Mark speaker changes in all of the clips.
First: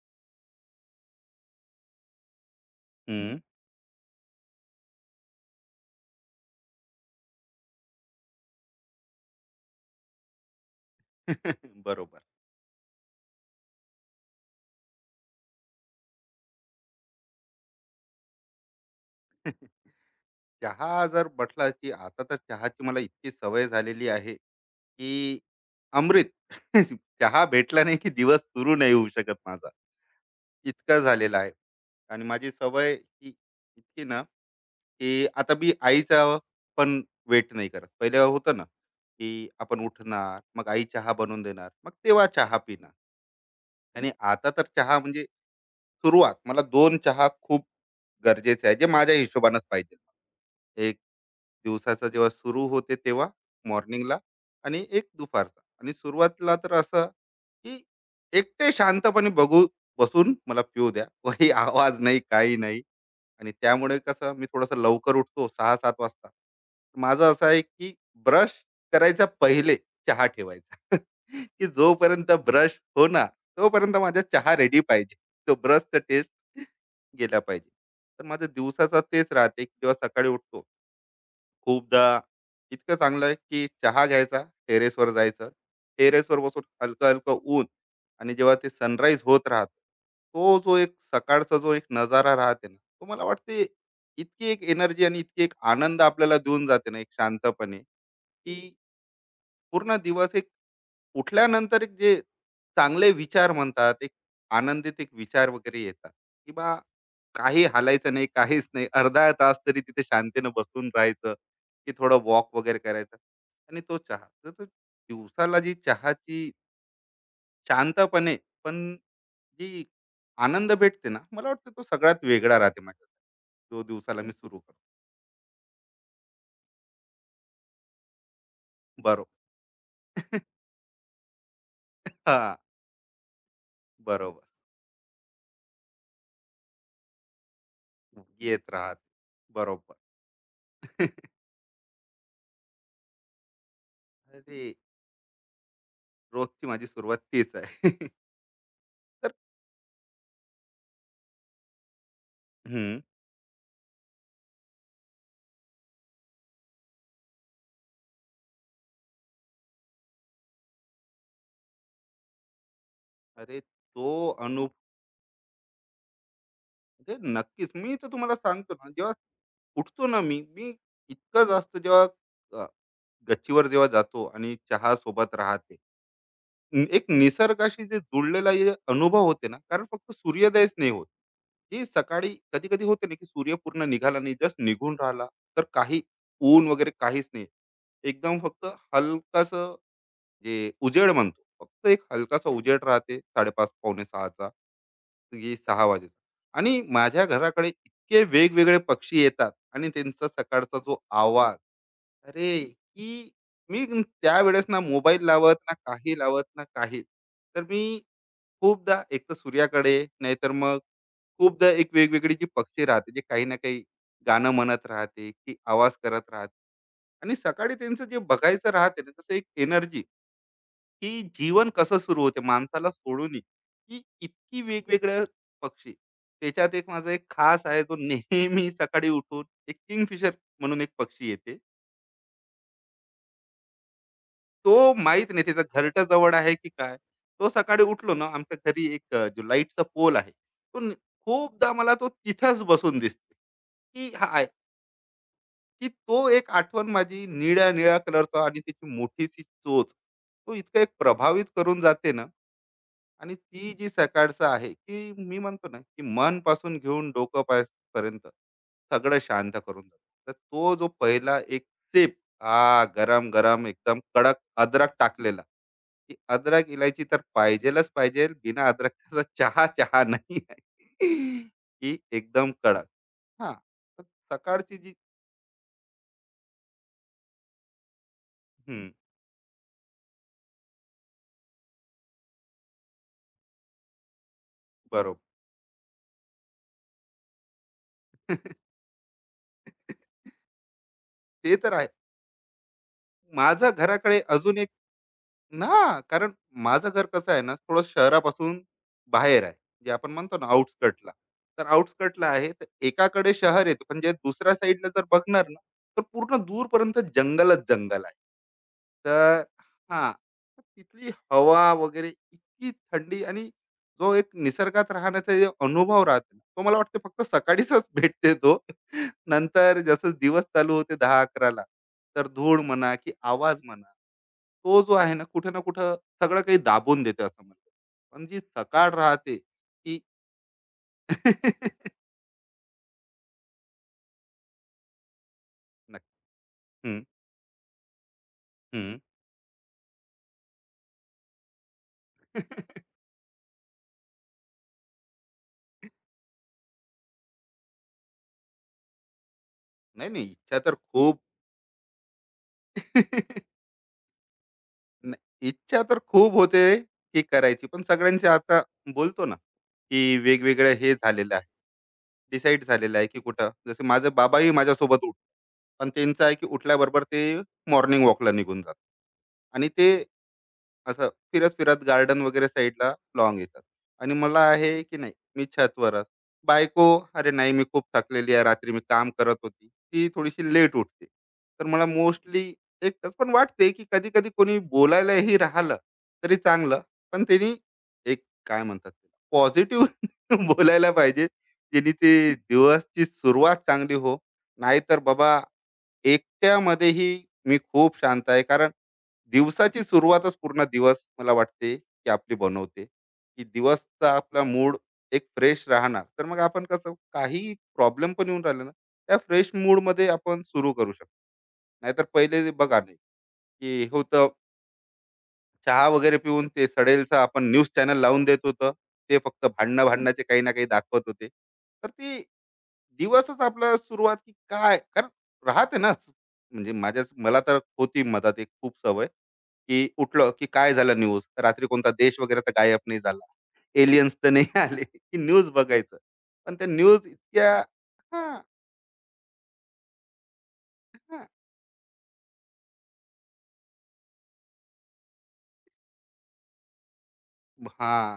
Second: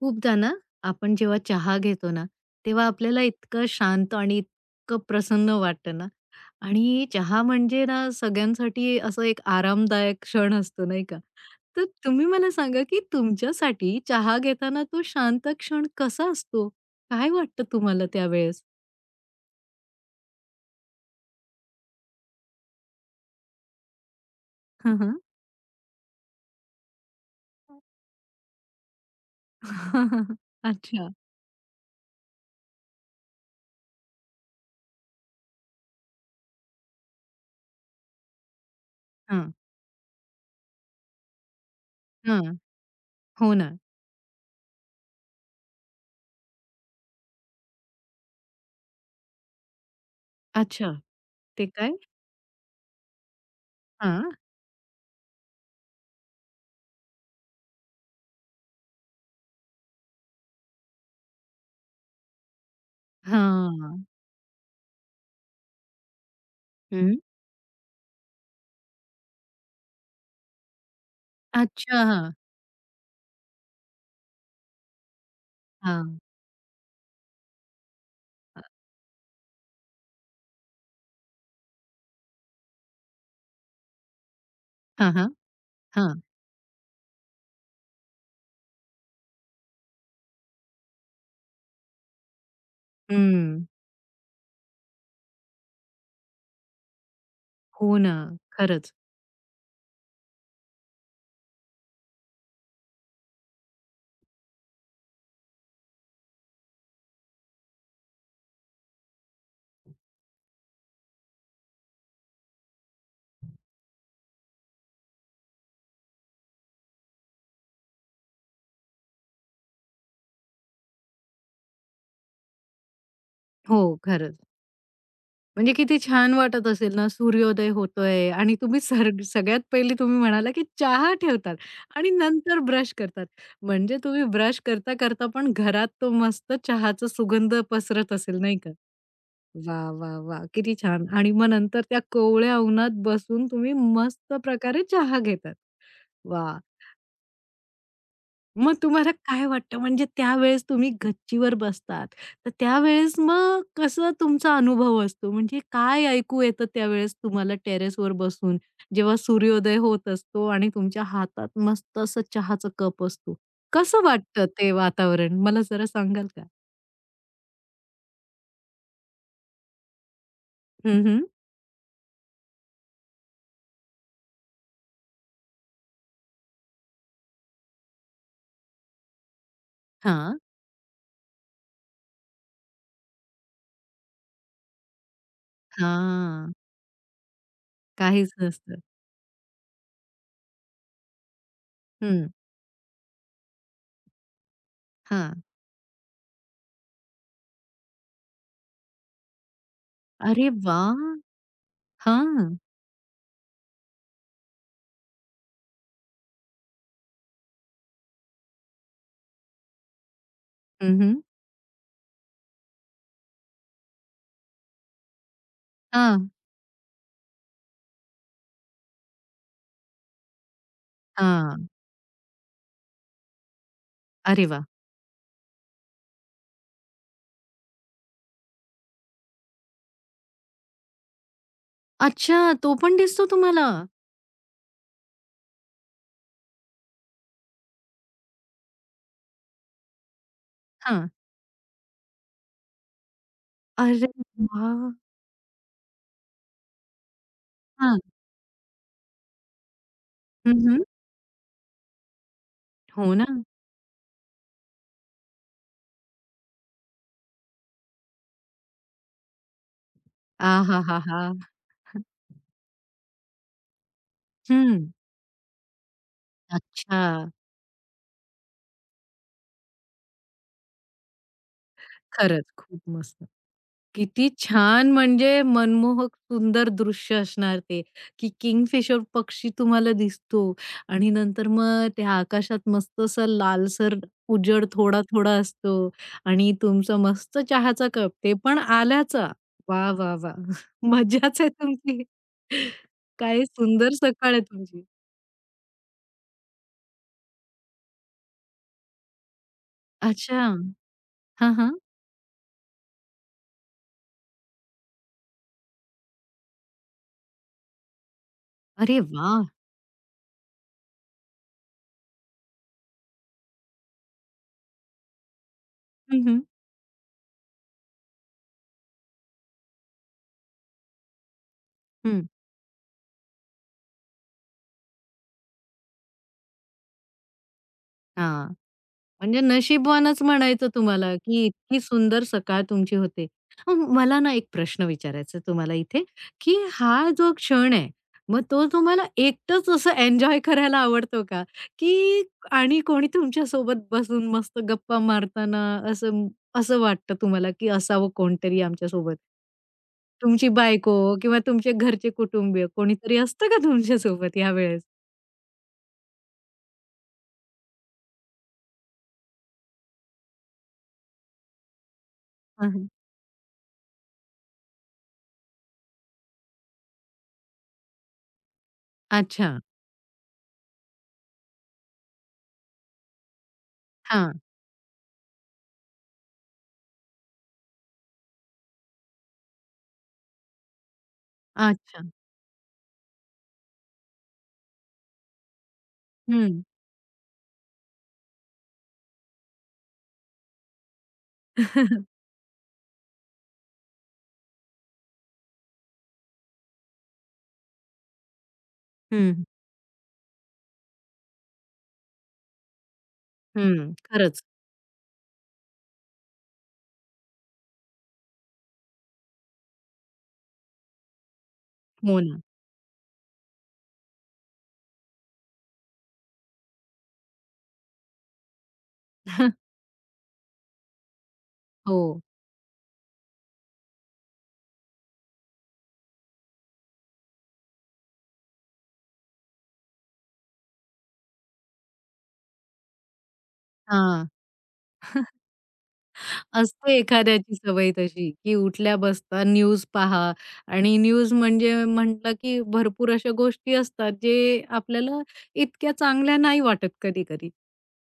Speaker 1: खूपदा ना, आपण जेव्हा चहा घेतो ना, तेव्हा आपल्याला
Speaker 2: हम्म.
Speaker 1: इतकं शांत आणि इतकं प्रसन्न वाटतं ना आणि चहा म्हणजे ना, सगळ्यांसाठी असं एक आरामदायक क्षण असतो, नाही का? तर
Speaker 2: बरोबर.
Speaker 1: तुम्ही मला सांगा, की तुमच्यासाठी चहा घेताना तो शांत क्षण कसा असतो? काय वाटतं तुम्हाला त्यावेळेस?
Speaker 2: चहा जर म्हटलं, की आता तर चहाची मला इतकी सवय झालेली आहे,
Speaker 1: हं, हं.
Speaker 2: की अमृत. चहा भेटला नाही, की दिवस सुरू नाही होऊ शकत माझा. इतका
Speaker 1: अच्छा.
Speaker 2: झालेला आहे. आणि माझी सवय ही इतकी ना, की आता मी आईचा पण वेट नाही करत. पहिले होतं ना, की
Speaker 1: हां,
Speaker 2: आपण उठणार, मग आई चहा बनवून देणार, मग तेव्हा
Speaker 1: हां.
Speaker 2: चहा पिणार.
Speaker 1: हो ना.
Speaker 2: आणि आता तर चहा म्हणजे सुरुवात मला 2 चहा खूप गरजेचं आहे, जे माझ्या हिशोबानेच पाहिजे.
Speaker 1: अच्छा.
Speaker 2: एक
Speaker 1: ते काय?
Speaker 2: दिवसाचा जेव्हा सुरू होते तेव्हा मॉर्निंगला,
Speaker 1: हां.
Speaker 2: आणि एक दुपारचा. आणि सुरुवातीला तर असं, की एकटे शांतपणे बघू, बसून मला पिऊ द्या. काही आवाज नाही, काही नाही. आणि त्यामुळे
Speaker 1: हां.
Speaker 2: कसं मी थोडंसं लवकर उठतो, सहा सात वाजता.
Speaker 1: हं.
Speaker 2: माझं असं आहे, की ब्रश करायचा पहिले, चहा ठेवायचा. की
Speaker 1: अच्छा.
Speaker 2: जोपर्यंत
Speaker 1: हां.
Speaker 2: ब्रश होणार, तोपर्यंत माझा चहा रेडी पाहिजे. तो ब्रशचा टेस्ट गेला पाहिजे. तर माझं
Speaker 1: हां.
Speaker 2: दिवसाचा तेच राहते, की जेव्हा सकाळी उठतो, खूपदा इतकं चांगलं आहे, की चहा घ्यायचा, टेरेसवर
Speaker 1: हां, हां.
Speaker 2: जायचं.
Speaker 1: हां.
Speaker 2: टेरेसवर बसून हलकं हलकं ऊन, आणि जेव्हा ते सनराईज होत राहत, तो जो एक सकाळचा जो एक नजारा राहते ना, तो मला वाटते
Speaker 1: हं.
Speaker 2: इतकी एक एनर्जी आणि इतकी एक आनंद आपल्याला देऊन जाते ना, एक शांतपणे.
Speaker 1: हो ना,
Speaker 2: की
Speaker 1: खरंच.
Speaker 2: पूर्ण दिवस एक उठल्यानंतर एक जे चांगले विचार म्हणतात, एक आनंदित एक विचार वगैरे येतात, की बा काही हालायचं नाही, काहीच नाही. अर्धा तास तरी तिथे शांतीनं बसून राहायचं, की थोडं वॉक वगैरे करायचा, आणि तो चहा. तर तो दिवसाला जी चहाची शांतपणे पण जी आनंद भेटते ना, मला वाटतं तो सगळ्यात वेगळा राहते माझ्यासाठी.
Speaker 1: हो,
Speaker 2: तो दिवसाला मी
Speaker 1: खरंच.
Speaker 2: सुरू करतो.
Speaker 1: म्हणजे किती छान वाटत असेल ना, सूर्योदय होतोय आणि तुम्ही सर
Speaker 2: बरोबर.
Speaker 1: सगळ्यात पहिले तुम्ही म्हणाला, की चहा ठेवतात आणि
Speaker 2: हां,
Speaker 1: नंतर ब्रश करतात. म्हणजे तुम्ही
Speaker 2: बरोबर.
Speaker 1: ब्रश करता-करता पण घरात तो मस्त चहाचा सुगंध पसरत असेल, नाही
Speaker 2: येत
Speaker 1: का?
Speaker 2: राहत.
Speaker 1: वाह,
Speaker 2: बरोबर.
Speaker 1: वाह, वाह! किती छान. आणि मग नंतर त्या कोवळ्या उन्हात बसून तुम्ही मस्त
Speaker 2: अरे,
Speaker 1: प्रकारे चहा घेतात. वाह!
Speaker 2: रोजची माझी सुरुवात तीच आहे.
Speaker 1: मग तुम्हाला
Speaker 2: तर
Speaker 1: काय वाटतं म्हणजे त्यावेळेस तुम्ही गच्चीवर बसतात, तर
Speaker 2: हं.
Speaker 1: त्यावेळेस मग कसं तुमचा अनुभव असतो? म्हणजे काय ऐकू येतं त्यावेळेस तुम्हाला टेरेसवर बसून, जेव्हा सूर्योदय होत असतो आणि तुमच्या हातात मस्त असं चहाचा कप असतो.
Speaker 2: अरे,
Speaker 1: कसं
Speaker 2: तो
Speaker 1: वाटतं ते वातावरण? मला जरा सांगाल का?
Speaker 2: म्हणजे नक्कीच मी तर तुम्हाला सांगतो ना, जेव्हा उठतो ना, मी मी
Speaker 1: हं, हं.
Speaker 2: इतकं जास्त जेव्हा अ, गच्चीवर जेव्हा जातो आणि चहा सोबत राहते, एक निसर्गाशी जे जुळलेला हे अनुभव होते ना, कारण फक्त
Speaker 1: हां,
Speaker 2: सूर्योदयच नाही होत. जी सकाळी कधी कधी होते ना, की सूर्य पूर्ण निघाला नाही, जस्ट निघून राहिला. तर काही
Speaker 1: हां.
Speaker 2: ऊन वगैरे काहीच नाही,
Speaker 1: काहीच
Speaker 2: एकदम फक्त
Speaker 1: नसतं.
Speaker 2: हलकास, जे उजेड म्हणतो, फक्त एक
Speaker 1: हं.
Speaker 2: हलकासा उजेड राहते, साडेपाच पावणे सहाचा,
Speaker 1: हां.
Speaker 2: की सहा वाजेचा. आणि माझ्या घराकडे इतके वेगवेगळे पक्षी येतात, आणि त्यांचा
Speaker 1: अरे
Speaker 2: सकाळचा जो
Speaker 1: वाह!
Speaker 2: आवाज, अरे,
Speaker 1: हां.
Speaker 2: की मी त्यावेळेस ना मोबाईल लावत ना, काही लावत ना काही. तर मी खूपदा एक तर सूर्याकडे, नाहीतर मग
Speaker 1: हं, हं.
Speaker 2: खूपदा एक वेगवेगळी जी पक्षी राहते, जे काही ना काही गाणं म्हणत राहते, की आवाज
Speaker 1: हां,
Speaker 2: करत राहते. आणि सकाळी त्यांचं जे बघायचं राहते ना, तसं एक एनर्जी, की जीवन कसं सुरू होते माणसाला सोडूनही, की
Speaker 1: अरे
Speaker 2: इतकी
Speaker 1: वाह!
Speaker 2: वेगवेगळ्या पक्षी. त्याच्यात एक माझा एक खास आहे, जो नेहमी सकाळी उठून, एक किंगफिशर म्हणून एक पक्षी येते.
Speaker 1: अच्छा, तो पण दिसतो तुम्हाला?
Speaker 2: तो माहित नाही त्याचा घरटा जवळ आहे की काय. तो सकाळी उठलो ना, आमच्या घरी एक जो लाईटचा पोल आहे,
Speaker 1: हां.
Speaker 2: खूपदा मला तो तिथंच बसून दिसते,
Speaker 1: अरे
Speaker 2: की हा आहे.
Speaker 1: वाह!
Speaker 2: की तो एक आठवण माझी, निळ्या निळ्या
Speaker 1: हां.
Speaker 2: कलरचा आणि त्याची मोठीशी चोच.
Speaker 1: हं,
Speaker 2: तो इतका
Speaker 1: हं.
Speaker 2: एक प्रभावित करून जाते ना.
Speaker 1: हो ना.
Speaker 2: आणि ती जी सकाळचं आहे, की मी म्हणतो ना, की मन पासून घेऊन डोकं पाय पर्यंत सगळं शांत करून जातो. तर तो जो
Speaker 1: आहाहाहा!
Speaker 2: पहिला एक सिप, हा गरम गरम एकदम कडक,
Speaker 1: हं.
Speaker 2: अद्रक टाकलेला, की अद्रक
Speaker 1: अच्छा.
Speaker 2: इलायची तर पाहिजेलच पाहिजे. बिना अद्रकचा चहा चहा नाही आहे. की
Speaker 1: खरंच
Speaker 2: एकदम
Speaker 1: खूप
Speaker 2: कडक.
Speaker 1: मस्त.
Speaker 2: हा. तर
Speaker 1: किती
Speaker 2: सकाळची
Speaker 1: छान
Speaker 2: जी
Speaker 1: म्हणजे मनमोहक सुंदर दृश्य असणार ते, की
Speaker 2: हम्म,
Speaker 1: किंगफिशर पक्षी तुम्हाला दिसतो आणि नंतर मग त्या आकाशात मस्त असा लालसर उजेड
Speaker 2: बरोबर.
Speaker 1: थोडा-थोडा असतो आणि तुमचा मस्त चहाचा कप ते पण आल्याचा. वाह, वाह, वाह! मजाच आहे
Speaker 2: ते तर आहे.
Speaker 1: तुमची. काय
Speaker 2: माझं
Speaker 1: सुंदर
Speaker 2: घराकडे
Speaker 1: सकाळ आहे
Speaker 2: अजून एक
Speaker 1: तुमची.
Speaker 2: ना, कारण माझं घर कसं आहे ना, थोडं शहरापासून बाहेर आहे. जे आपण म्हणतो
Speaker 1: अच्छा.
Speaker 2: ना, आउटस्कटला.
Speaker 1: हां,
Speaker 2: तर
Speaker 1: हां.
Speaker 2: आउटस्कटला आहे, तर एकाकडे शहर येतं, पण जे दुसऱ्या साईडला जर बघणार ना, तर पूर्ण दूरपर्यंत जंगलच जंगल आहे.
Speaker 1: अरे
Speaker 2: तर
Speaker 1: वाह!
Speaker 2: हां. तिथली हवा वगैरे इतकी थंडी, आणि जो एक निसर्गात राहण्याचा जो अनुभव
Speaker 1: हं,
Speaker 2: राहतो ना,
Speaker 1: हं.
Speaker 2: तो मला वाटते फक्त सकाळीचच भेटते तो. नंतर जसं दिवस चालू होते 10-11,
Speaker 1: हं.
Speaker 2: तर धूळ म्हणा की आवाज म्हणा, तो जो आहे ना, कुठे ना कुठं सगळं काही दाबून देते, असं म्हणतो. पण जी
Speaker 1: हां.
Speaker 2: सकाळ राहते
Speaker 1: म्हणजे
Speaker 2: की,
Speaker 1: नशीबवानच म्हणायचं तुम्हाला, की इतकी सुंदर सकाळ तुमची होते. मग मला ना एक प्रश्न विचारायचा आहे तुम्हाला इथे,
Speaker 2: नक्की.
Speaker 1: की
Speaker 2: हं,
Speaker 1: हा जो क्षण आहे, मग तो
Speaker 2: हं.
Speaker 1: तुम्हाला एकटंच असं एन्जॉय करायला आवडतो का? की आणि कोणी तुमच्यासोबत बसून मस्त गप्पा मारताना असं असं वाटतं तुम्हाला, की असावं कोणतरी आमच्यासोबत?
Speaker 2: नाही, नाही.
Speaker 1: तुमची
Speaker 2: इच्छा तर
Speaker 1: बायको
Speaker 2: खूप.
Speaker 1: किंवा तुमचे घरचे कुटुंबीय कोणीतरी असतं का तुमच्यासोबत यावेळेस?
Speaker 2: नाही, इच्छा तर खूप होते, की करायची, पण सगळ्यांचे आता बोलतो ना, की वेगवेगळं हे झालेलं आहे, डिसाईड झालेलं आहे, की कुठं, जसे माझे बाबाही माझ्यासोबत उठतात. पण त्यांचं आहे, की उठल्याबरोबर ते मॉर्निंग वॉकला निघून जातात,
Speaker 1: अच्छा.
Speaker 2: आणि ते असं फिरत फिरत गार्डन वगैरे साईडला लॉंग येतात. आणि
Speaker 1: हां.
Speaker 2: मला आहे, की नाही, मी छतवरच. बायको, अरे नाही, मी खूप थकलेली आहे, रात्री मी काम करत होती, ती थोडीशी लेट उठते. तर मला
Speaker 1: अच्छा.
Speaker 2: मोस्टली एकटंच पण वाटते, की कधी कधी कोणी बोलायलाही राहिलं तरी
Speaker 1: हं.
Speaker 2: चांगलं. पण त्यांनी एक काय म्हणतात, पॉझिटिव्ह बोलायला पाहिजे, जेणे ते दिवसची सुरुवात चांगली हो. नाहीतर बाबा एकट्यामध्येही मी खूप शांत आहे, कारण
Speaker 1: हं,
Speaker 2: दिवसाची सुरुवातच पूर्ण दिवस मला वाटते, की आपली बनवते, की
Speaker 1: हं.
Speaker 2: दिवसचा
Speaker 1: खरंच.
Speaker 2: आपला मूड एक फ्रेश राहणार, तर मग आपण कसं, काही प्रॉब्लेम पण येऊन राहिले ना, त्या फ्रेश मूड मध्ये आपण सुरू करू शकतो. नाहीतर
Speaker 1: हो ना.
Speaker 2: पहिले जे बघा नाही, की होतं, चहा वगैरे पिऊन ते सडेलचं आपण न्यूज चॅनल लावून देत होतं. ते फक्त भांडणं, भांडणाचे काही ना काही दाखवत होते, तर
Speaker 1: हो.
Speaker 2: ती दिवसच आपला सुरुवात की काय, कारण राहते ना. म्हणजे माझ्या मला तर होती मधात एक खूप सवय, की उठलं, की काय झालं न्यूज, रात्री कोणता देश वगैरे तर गायब नाही झाला, एलियन्स
Speaker 1: हां.
Speaker 2: तर नाही आले, की न्यूज बघायचं. पण त्या
Speaker 1: असते
Speaker 2: न्यूज इतक्या
Speaker 1: एखाद्याची सवय
Speaker 2: हा,
Speaker 1: तशी, की उठल्या बसता न्यूज पहा आणि
Speaker 2: हा,
Speaker 1: न्यूज म्हणजे म्हटलं, की भरपूर अशा गोष्टी असतात, जे आपल्याला इतक्या चांगल्या नाही वाटत कधी-कधी.
Speaker 2: हा,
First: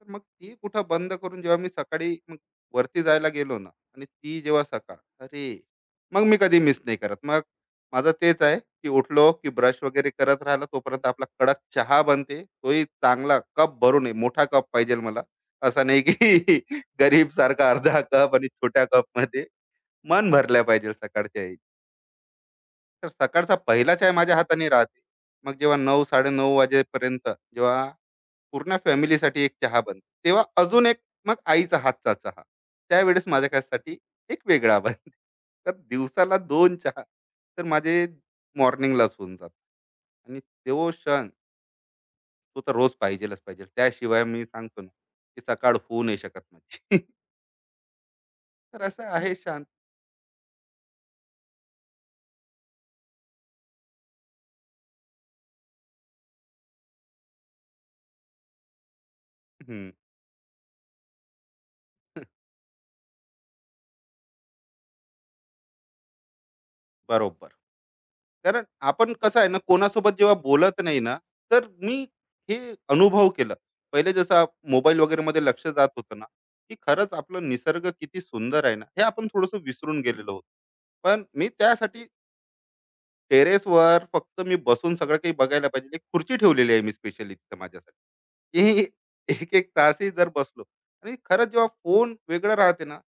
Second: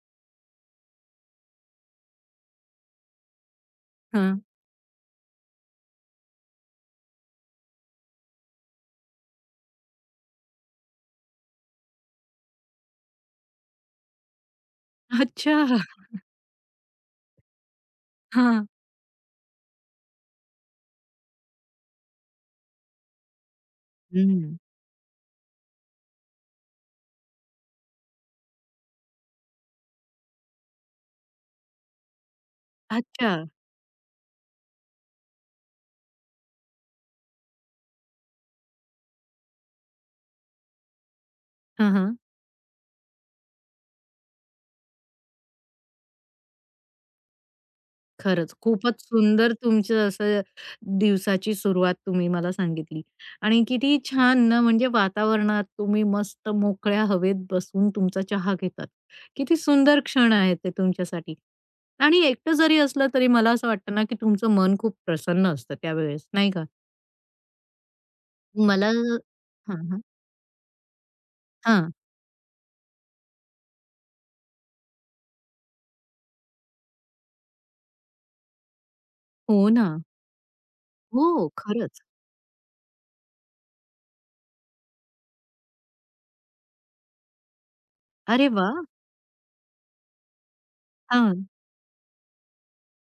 Speaker 2: तर मग ती कुठं बंद करून, जेव्हा मी सकाळी मग वरती जायला गेलो ना, आणि ती
Speaker 1: हां.
Speaker 2: जेव्हा सकाळ, अरे, मग मी कधी मिस नाही करत मग. माझं तेच आहे, की उठलो, की ब्रश वगैरे करत राहिला, तोपर्यंत आपला कडक चहा बनते, तोही चांगला कप भरून आहे, मोठा कप पाहिजे मला,
Speaker 1: अच्छा.
Speaker 2: असा नाही की गरीब सारखा अर्धा कप, आणि
Speaker 1: हां.
Speaker 2: छोट्या कप मध्ये मन भरल्या पाहिजे सकाळच्या. तर सकाळचा पहिला चाय माझ्या
Speaker 1: हं.
Speaker 2: हाताने राहते. मग जेव्हा 9, 9:30 वाजेपर्यंत जेव्हा पूर्ण फॅमिलीसाठी एक चहा बनते, तेव्हा अजून एक, मग आईचा हातचा चहा. त्यावेळेस
Speaker 1: अच्छा.
Speaker 2: माझ्यासाठी एक वेगळा बनते. तर दिवसाला 2 चहा तर माझे मॉर्निंगलाच होऊन जातात. आणि तो क्षण
Speaker 1: हां,
Speaker 2: तो तर रोज पाहिजेलाच पाहिजे. त्याशिवाय मी सांगतो ना, की सकाळ होऊ नाही शकत माझी.
Speaker 1: खरंच.
Speaker 2: तर
Speaker 1: खूपच
Speaker 2: असं आहे
Speaker 1: सुंदर
Speaker 2: शांत.
Speaker 1: तुमचं असं दिवसाची सुरुवात तुम्ही मला सांगितली आणि किती छान ना, म्हणजे वातावरणात तुम्ही मस्त मोकळ्या हवेत बसून तुमचा चहा घेतात. किती
Speaker 2: हं.
Speaker 1: सुंदर क्षण आहेत ते तुमच्यासाठी. आणि एकटं जरी असलं तरी मला असं वाटतं ना, की तुमचं मन खूप प्रसन्न असतं त्यावेळेस, नाही का?
Speaker 2: बरोबर. कारण
Speaker 1: मला
Speaker 2: आपण कसं आहे ना,
Speaker 1: हां, हां.
Speaker 2: कोणासोबत जेव्हा बोलत नाही ना, तर
Speaker 1: हां.
Speaker 2: मी हे अनुभव केलं. पहिले जसं आप मोबाईल वगैरेमध्ये लक्ष जात होतं ना, की खरंच आपलं निसर्ग किती सुंदर आहे ना, हे आपण थोडंसं
Speaker 1: हो ना.
Speaker 2: विसरून गेलेलो आहोत. पण
Speaker 1: हो,
Speaker 2: मी
Speaker 1: खरंच.
Speaker 2: त्यासाठी टेरेसवर फक्त मी बसून सगळं काही बघायला पाहिजे. एक खुर्ची ठेवलेली आहे मी स्पेशली तिथं
Speaker 1: अरे
Speaker 2: माझ्यासाठी,
Speaker 1: वाह!
Speaker 2: की एक-एक तासही जर बसलो, आणि
Speaker 1: हां.
Speaker 2: खरंच जेव्हा फोन वेगळं राहते ना,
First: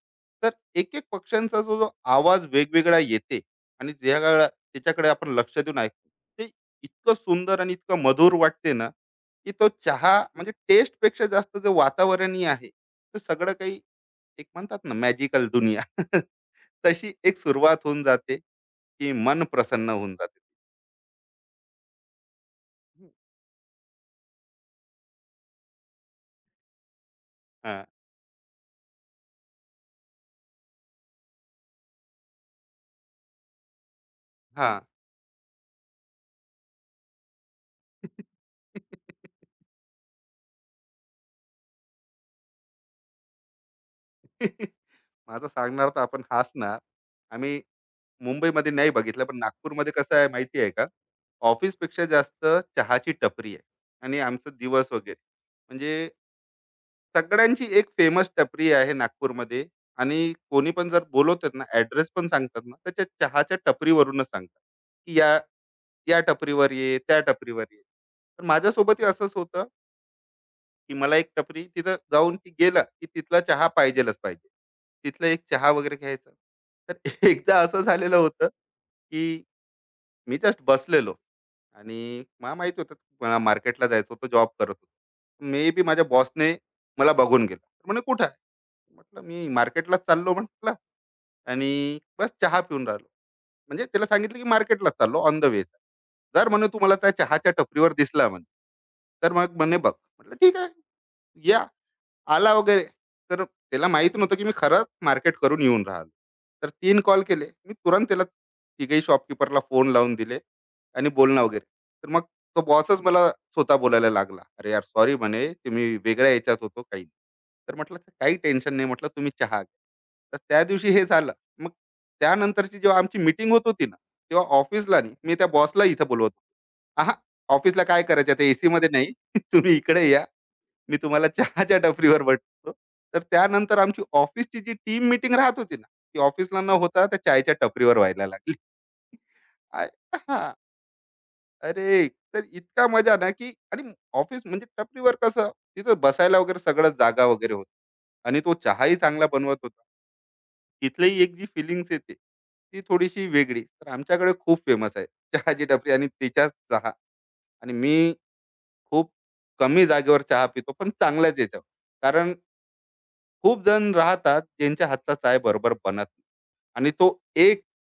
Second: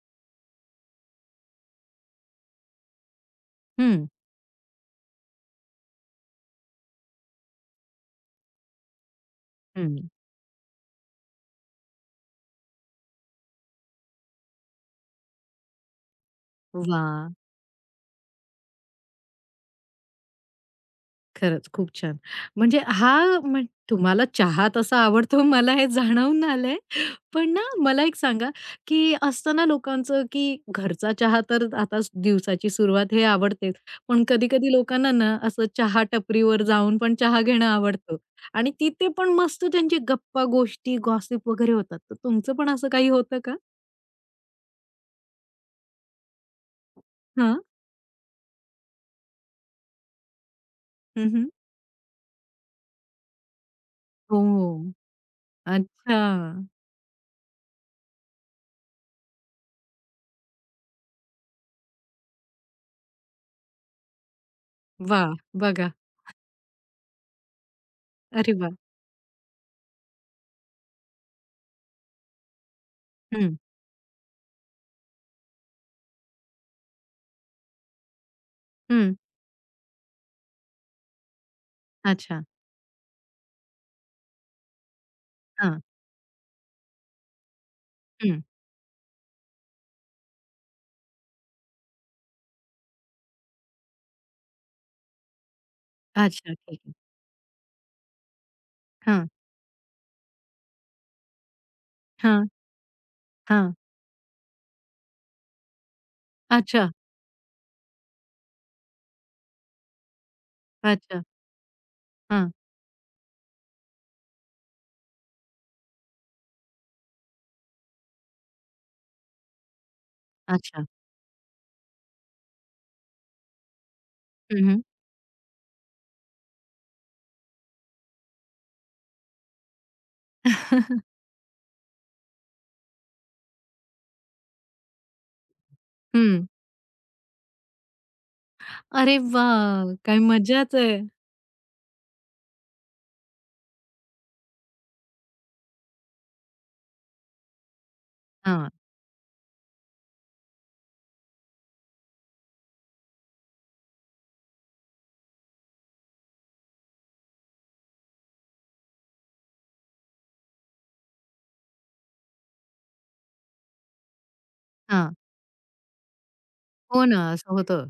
Speaker 2: तर एक-एक पक्ष्यांचा जो जो आवाज वेगवेगळा येते, आणि
Speaker 1: हं,
Speaker 2: त्याच्याकडे आपण लक्ष देऊन ऐकतो, ते इतकं सुंदर आणि इतकं मधुर वाटते ना, की तो
Speaker 1: हं.
Speaker 2: चहा म्हणजे टेस्टपेक्षा जास्त जे वातावरणीय आहे, ते सगळं काही एक म्हणतात ना, मॅजिकल दुनिया. तशी
Speaker 1: वाह!
Speaker 2: एक सुरुवात होऊन जाते, की मन प्रसन्न होऊन जातं.
Speaker 1: खरंच, खूप छान. म्हणजे हा म्हण तुम्हाला चहा तसा आवडतो मला हे जाणवून आलंय. पण ना
Speaker 2: हां,
Speaker 1: मला एक सांगा, की असतं ना लोकांचं, की घरचा चहा तर आता स- दिवसाची सुरुवात हे आवडतेच. पण कधी-कधी
Speaker 2: हां.
Speaker 1: लोकांना ना असं चहा टपरीवर जाऊन पण चहा घेणं आवडतं आणि तिथे पण मस्त त्यांची गप्पा, गोष्टी, गॉसिप वगैरे होतात. तर तुमचं पण असं काही होतं का?
Speaker 2: माझं सांगणार तर आपण हसणार.
Speaker 1: हां.
Speaker 2: आम्ही मुंबईमध्ये नाही बघितलं, पण नागपूरमध्ये कसं आहे माहिती आहे का?
Speaker 1: हं,
Speaker 2: ऑफिसपेक्षा जास्त चहाची टपरी आहे, आणि
Speaker 1: हो.
Speaker 2: आमचा दिवस वगैरे, म्हणजे
Speaker 1: अच्छा.
Speaker 2: सगळ्यांची एक फेमस टपरी आहे नागपूरमध्ये. आणि कोणी पण जर बोलवतात ना, ॲड्रेस पण सांगतात ना, तर त्या चहाच्या टपरीवरूनच सांगतात, की
Speaker 1: वाह!
Speaker 2: या,
Speaker 1: बघा.
Speaker 2: या टपरीवर ये, त्या टपरीवर ये. तर
Speaker 1: अरे वाह!
Speaker 2: माझ्यासोबतही असंच होतं, की मला एक टपरी, तिथं जाऊन ती गेलं, की तिथला
Speaker 1: हं,
Speaker 2: चहा पाहिजेलच पाहिजे. तिथला एक चहा वगैरे घ्यायचा. तर एकदा असं झालेलं होतं,
Speaker 1: हं.
Speaker 2: की मी जस्ट बसलेलो, आणि
Speaker 1: अच्छा.
Speaker 2: मला माहीत होतं, की मला मार्केटला जायचं होतं, जॉब करत होतो. मे
Speaker 1: हां.
Speaker 2: बी माझ्या बॉसने मला बघून गेला. म्हणे, "कुठं आहे?" म्हटलं, "मी मार्केटलाच चाललो," म्हटलं, आणि बस चहा पिऊन राहिलो. म्हणजे त्याला सांगितलं, की मार्केटलाच चाललो, ऑन द वे. "जर,"
Speaker 1: अच्छा,
Speaker 2: म्हणे, "तू
Speaker 1: ठीक आहे.
Speaker 2: मला त्या चहाच्या टपरीवर दिसला," म्हणे,
Speaker 1: हां,
Speaker 2: "तर मग," म्हणे, "बघ." म्हटलं, "ठीक आहे, या."
Speaker 1: हां,
Speaker 2: आला वगैरे. तर
Speaker 1: हां.
Speaker 2: त्याला माहीत नव्हतं, की मी खरंच मार्केट करून येऊन राहिलो. तर
Speaker 1: अच्छा,
Speaker 2: तीन कॉल केले मी तुरंत त्याला. तिघही शॉपकीपरला फोन लावून दिले, आणि
Speaker 1: अच्छा.
Speaker 2: बोलणं वगैरे. तर मग
Speaker 1: हां,
Speaker 2: तो बॉसच मला स्वतः बोलायला लागला. "अरे यार, सॉरी," म्हणे, "ते मी वेगळ्या ह्याच्यात होतो," काही. तर म्हटलं, "तर काही टेन्शन नाही," म्हटलं, "तुम्ही चहा घ्या." तर त्या
Speaker 1: अच्छा.
Speaker 2: दिवशी हे झालं. मग त्यानंतरची जेव्हा आमची मीटिंग होत होती ना, तेव्हा
Speaker 1: हं, हं.
Speaker 2: ऑफिसला नाही, मी त्या बॉसला इथं बोलवत होतो. "आहा, ऑफिसला काय करायचं? आता एसीमध्ये नाही. तुम्ही इकडे या. मी
Speaker 1: हं.
Speaker 2: तुम्हाला चहाच्या टपरीवर भेटतो." तर त्यानंतर आमची ऑफिसची जी टीम मीटिंग राहत होती ना, ती ऑफिसला न होता त्या चायच्या टपरीवर व्हायला लागली.
Speaker 1: अरे
Speaker 2: आय,
Speaker 1: वाह! काय
Speaker 2: हां,
Speaker 1: मजाच आहे.
Speaker 2: अरे! तर इतका मजा ना, की, आणि ऑफिस म्हणजे टपरीवर कसं, तिथं बसायला वगैरे सगळं जागा वगैरे होती. आणि तो
Speaker 1: हां,
Speaker 2: चहाही चांगला बनवत होता. तिथलीही एक जी फीलिंग्स येते, ती थोडीशी वेगळी. तर आमच्याकडे खूप फेमस आहे चहाची टपरी, आणि तिच्याच चहा. आणि मी खूप कमी जागेवर चहा पितो, पण चांगल्याच याच्यावर. कारण खूप जण राहतात, ज्यांच्या हातचा
Speaker 1: हां.
Speaker 2: चाय बरोबर बनत नाही. आणि
Speaker 1: हो
Speaker 2: तो
Speaker 1: ना, असं
Speaker 2: एक
Speaker 1: होतं.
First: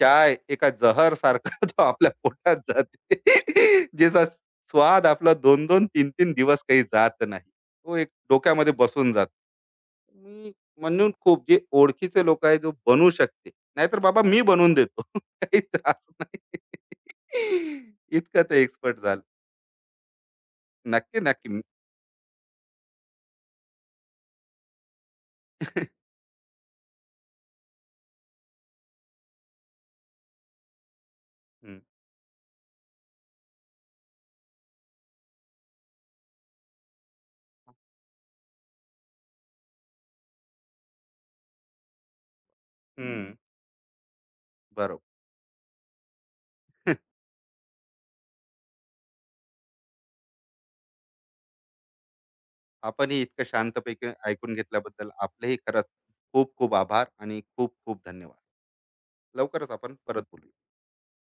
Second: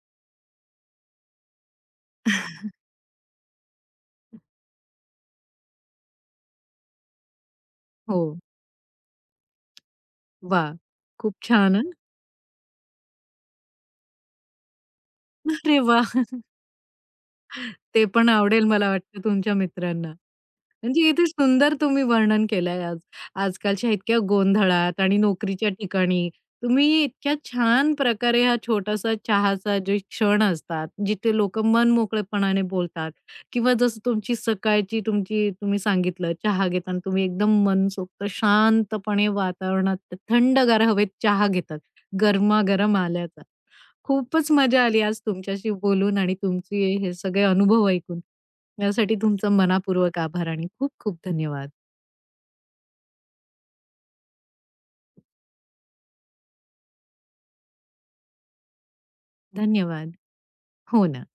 Speaker 2: चाय एका जहर सारखा तो आपल्या पोटात जाते, ज्याचा स्वाद आपला दोन दोन तीन तीन दिवस काही जात नाही, तो एक
Speaker 1: हो.
Speaker 2: डोक्यामध्ये बसून जात. मी
Speaker 1: वाह!
Speaker 2: म्हणून
Speaker 1: खूप
Speaker 2: खूप, जे
Speaker 1: छान हं.
Speaker 2: ओळखीचे लोक आहे, जो बनवू शकते. नाहीतर बाबा, मी बनवून देतो. काही
Speaker 1: अरे
Speaker 2: त्रास
Speaker 1: वाह!
Speaker 2: नाही.
Speaker 1: ते पण
Speaker 2: इतकं ते
Speaker 1: आवडेल मला
Speaker 2: एक्सपर्ट झालं.
Speaker 1: वाटतं तुमच्या मित्रांना. म्हणजे
Speaker 2: नक्की,
Speaker 1: किती
Speaker 2: नक्की.
Speaker 1: सुंदर तुम्ही वर्णन केलंय आज. आजकालच्या इतक्या गोंधळात आणि नोकरीच्या ठिकाणी तुम्ही इतक्या छान प्रकारे हा छोटासा चहाचा जे क्षण असतात, जिथे लोकं
Speaker 2: हम्म,
Speaker 1: मनमोकळेपणाने बोलतात किंवा जसं तुमची सकाळची तुमची तुम्ही सांगितलं चहा घेताना तुम्ही एकदम मनसोक्त शांतपणे वातावरणात थंडगार हवेत चहा घेतात, गरमागरम
Speaker 2: हम्म,
Speaker 1: आल्याचा. खूपच मजा आली
Speaker 2: बरोबर.
Speaker 1: आज तुमच्याशी बोलून आणि तुमचे हे सगळे अनुभव ऐकून. यासाठी तुमचा मनापूर्वक आभार आणि खूप खूप धन्यवाद.
Speaker 2: आपणही इतकं शांतपैकी ऐकून घेतल्याबद्दल आपलेही खरंच खूप खूप आभार आणि खूप खूप धन्यवाद. लवकरच आपण
Speaker 1: धन्यवाद.
Speaker 2: परत बोलूया.
Speaker 1: हो ना.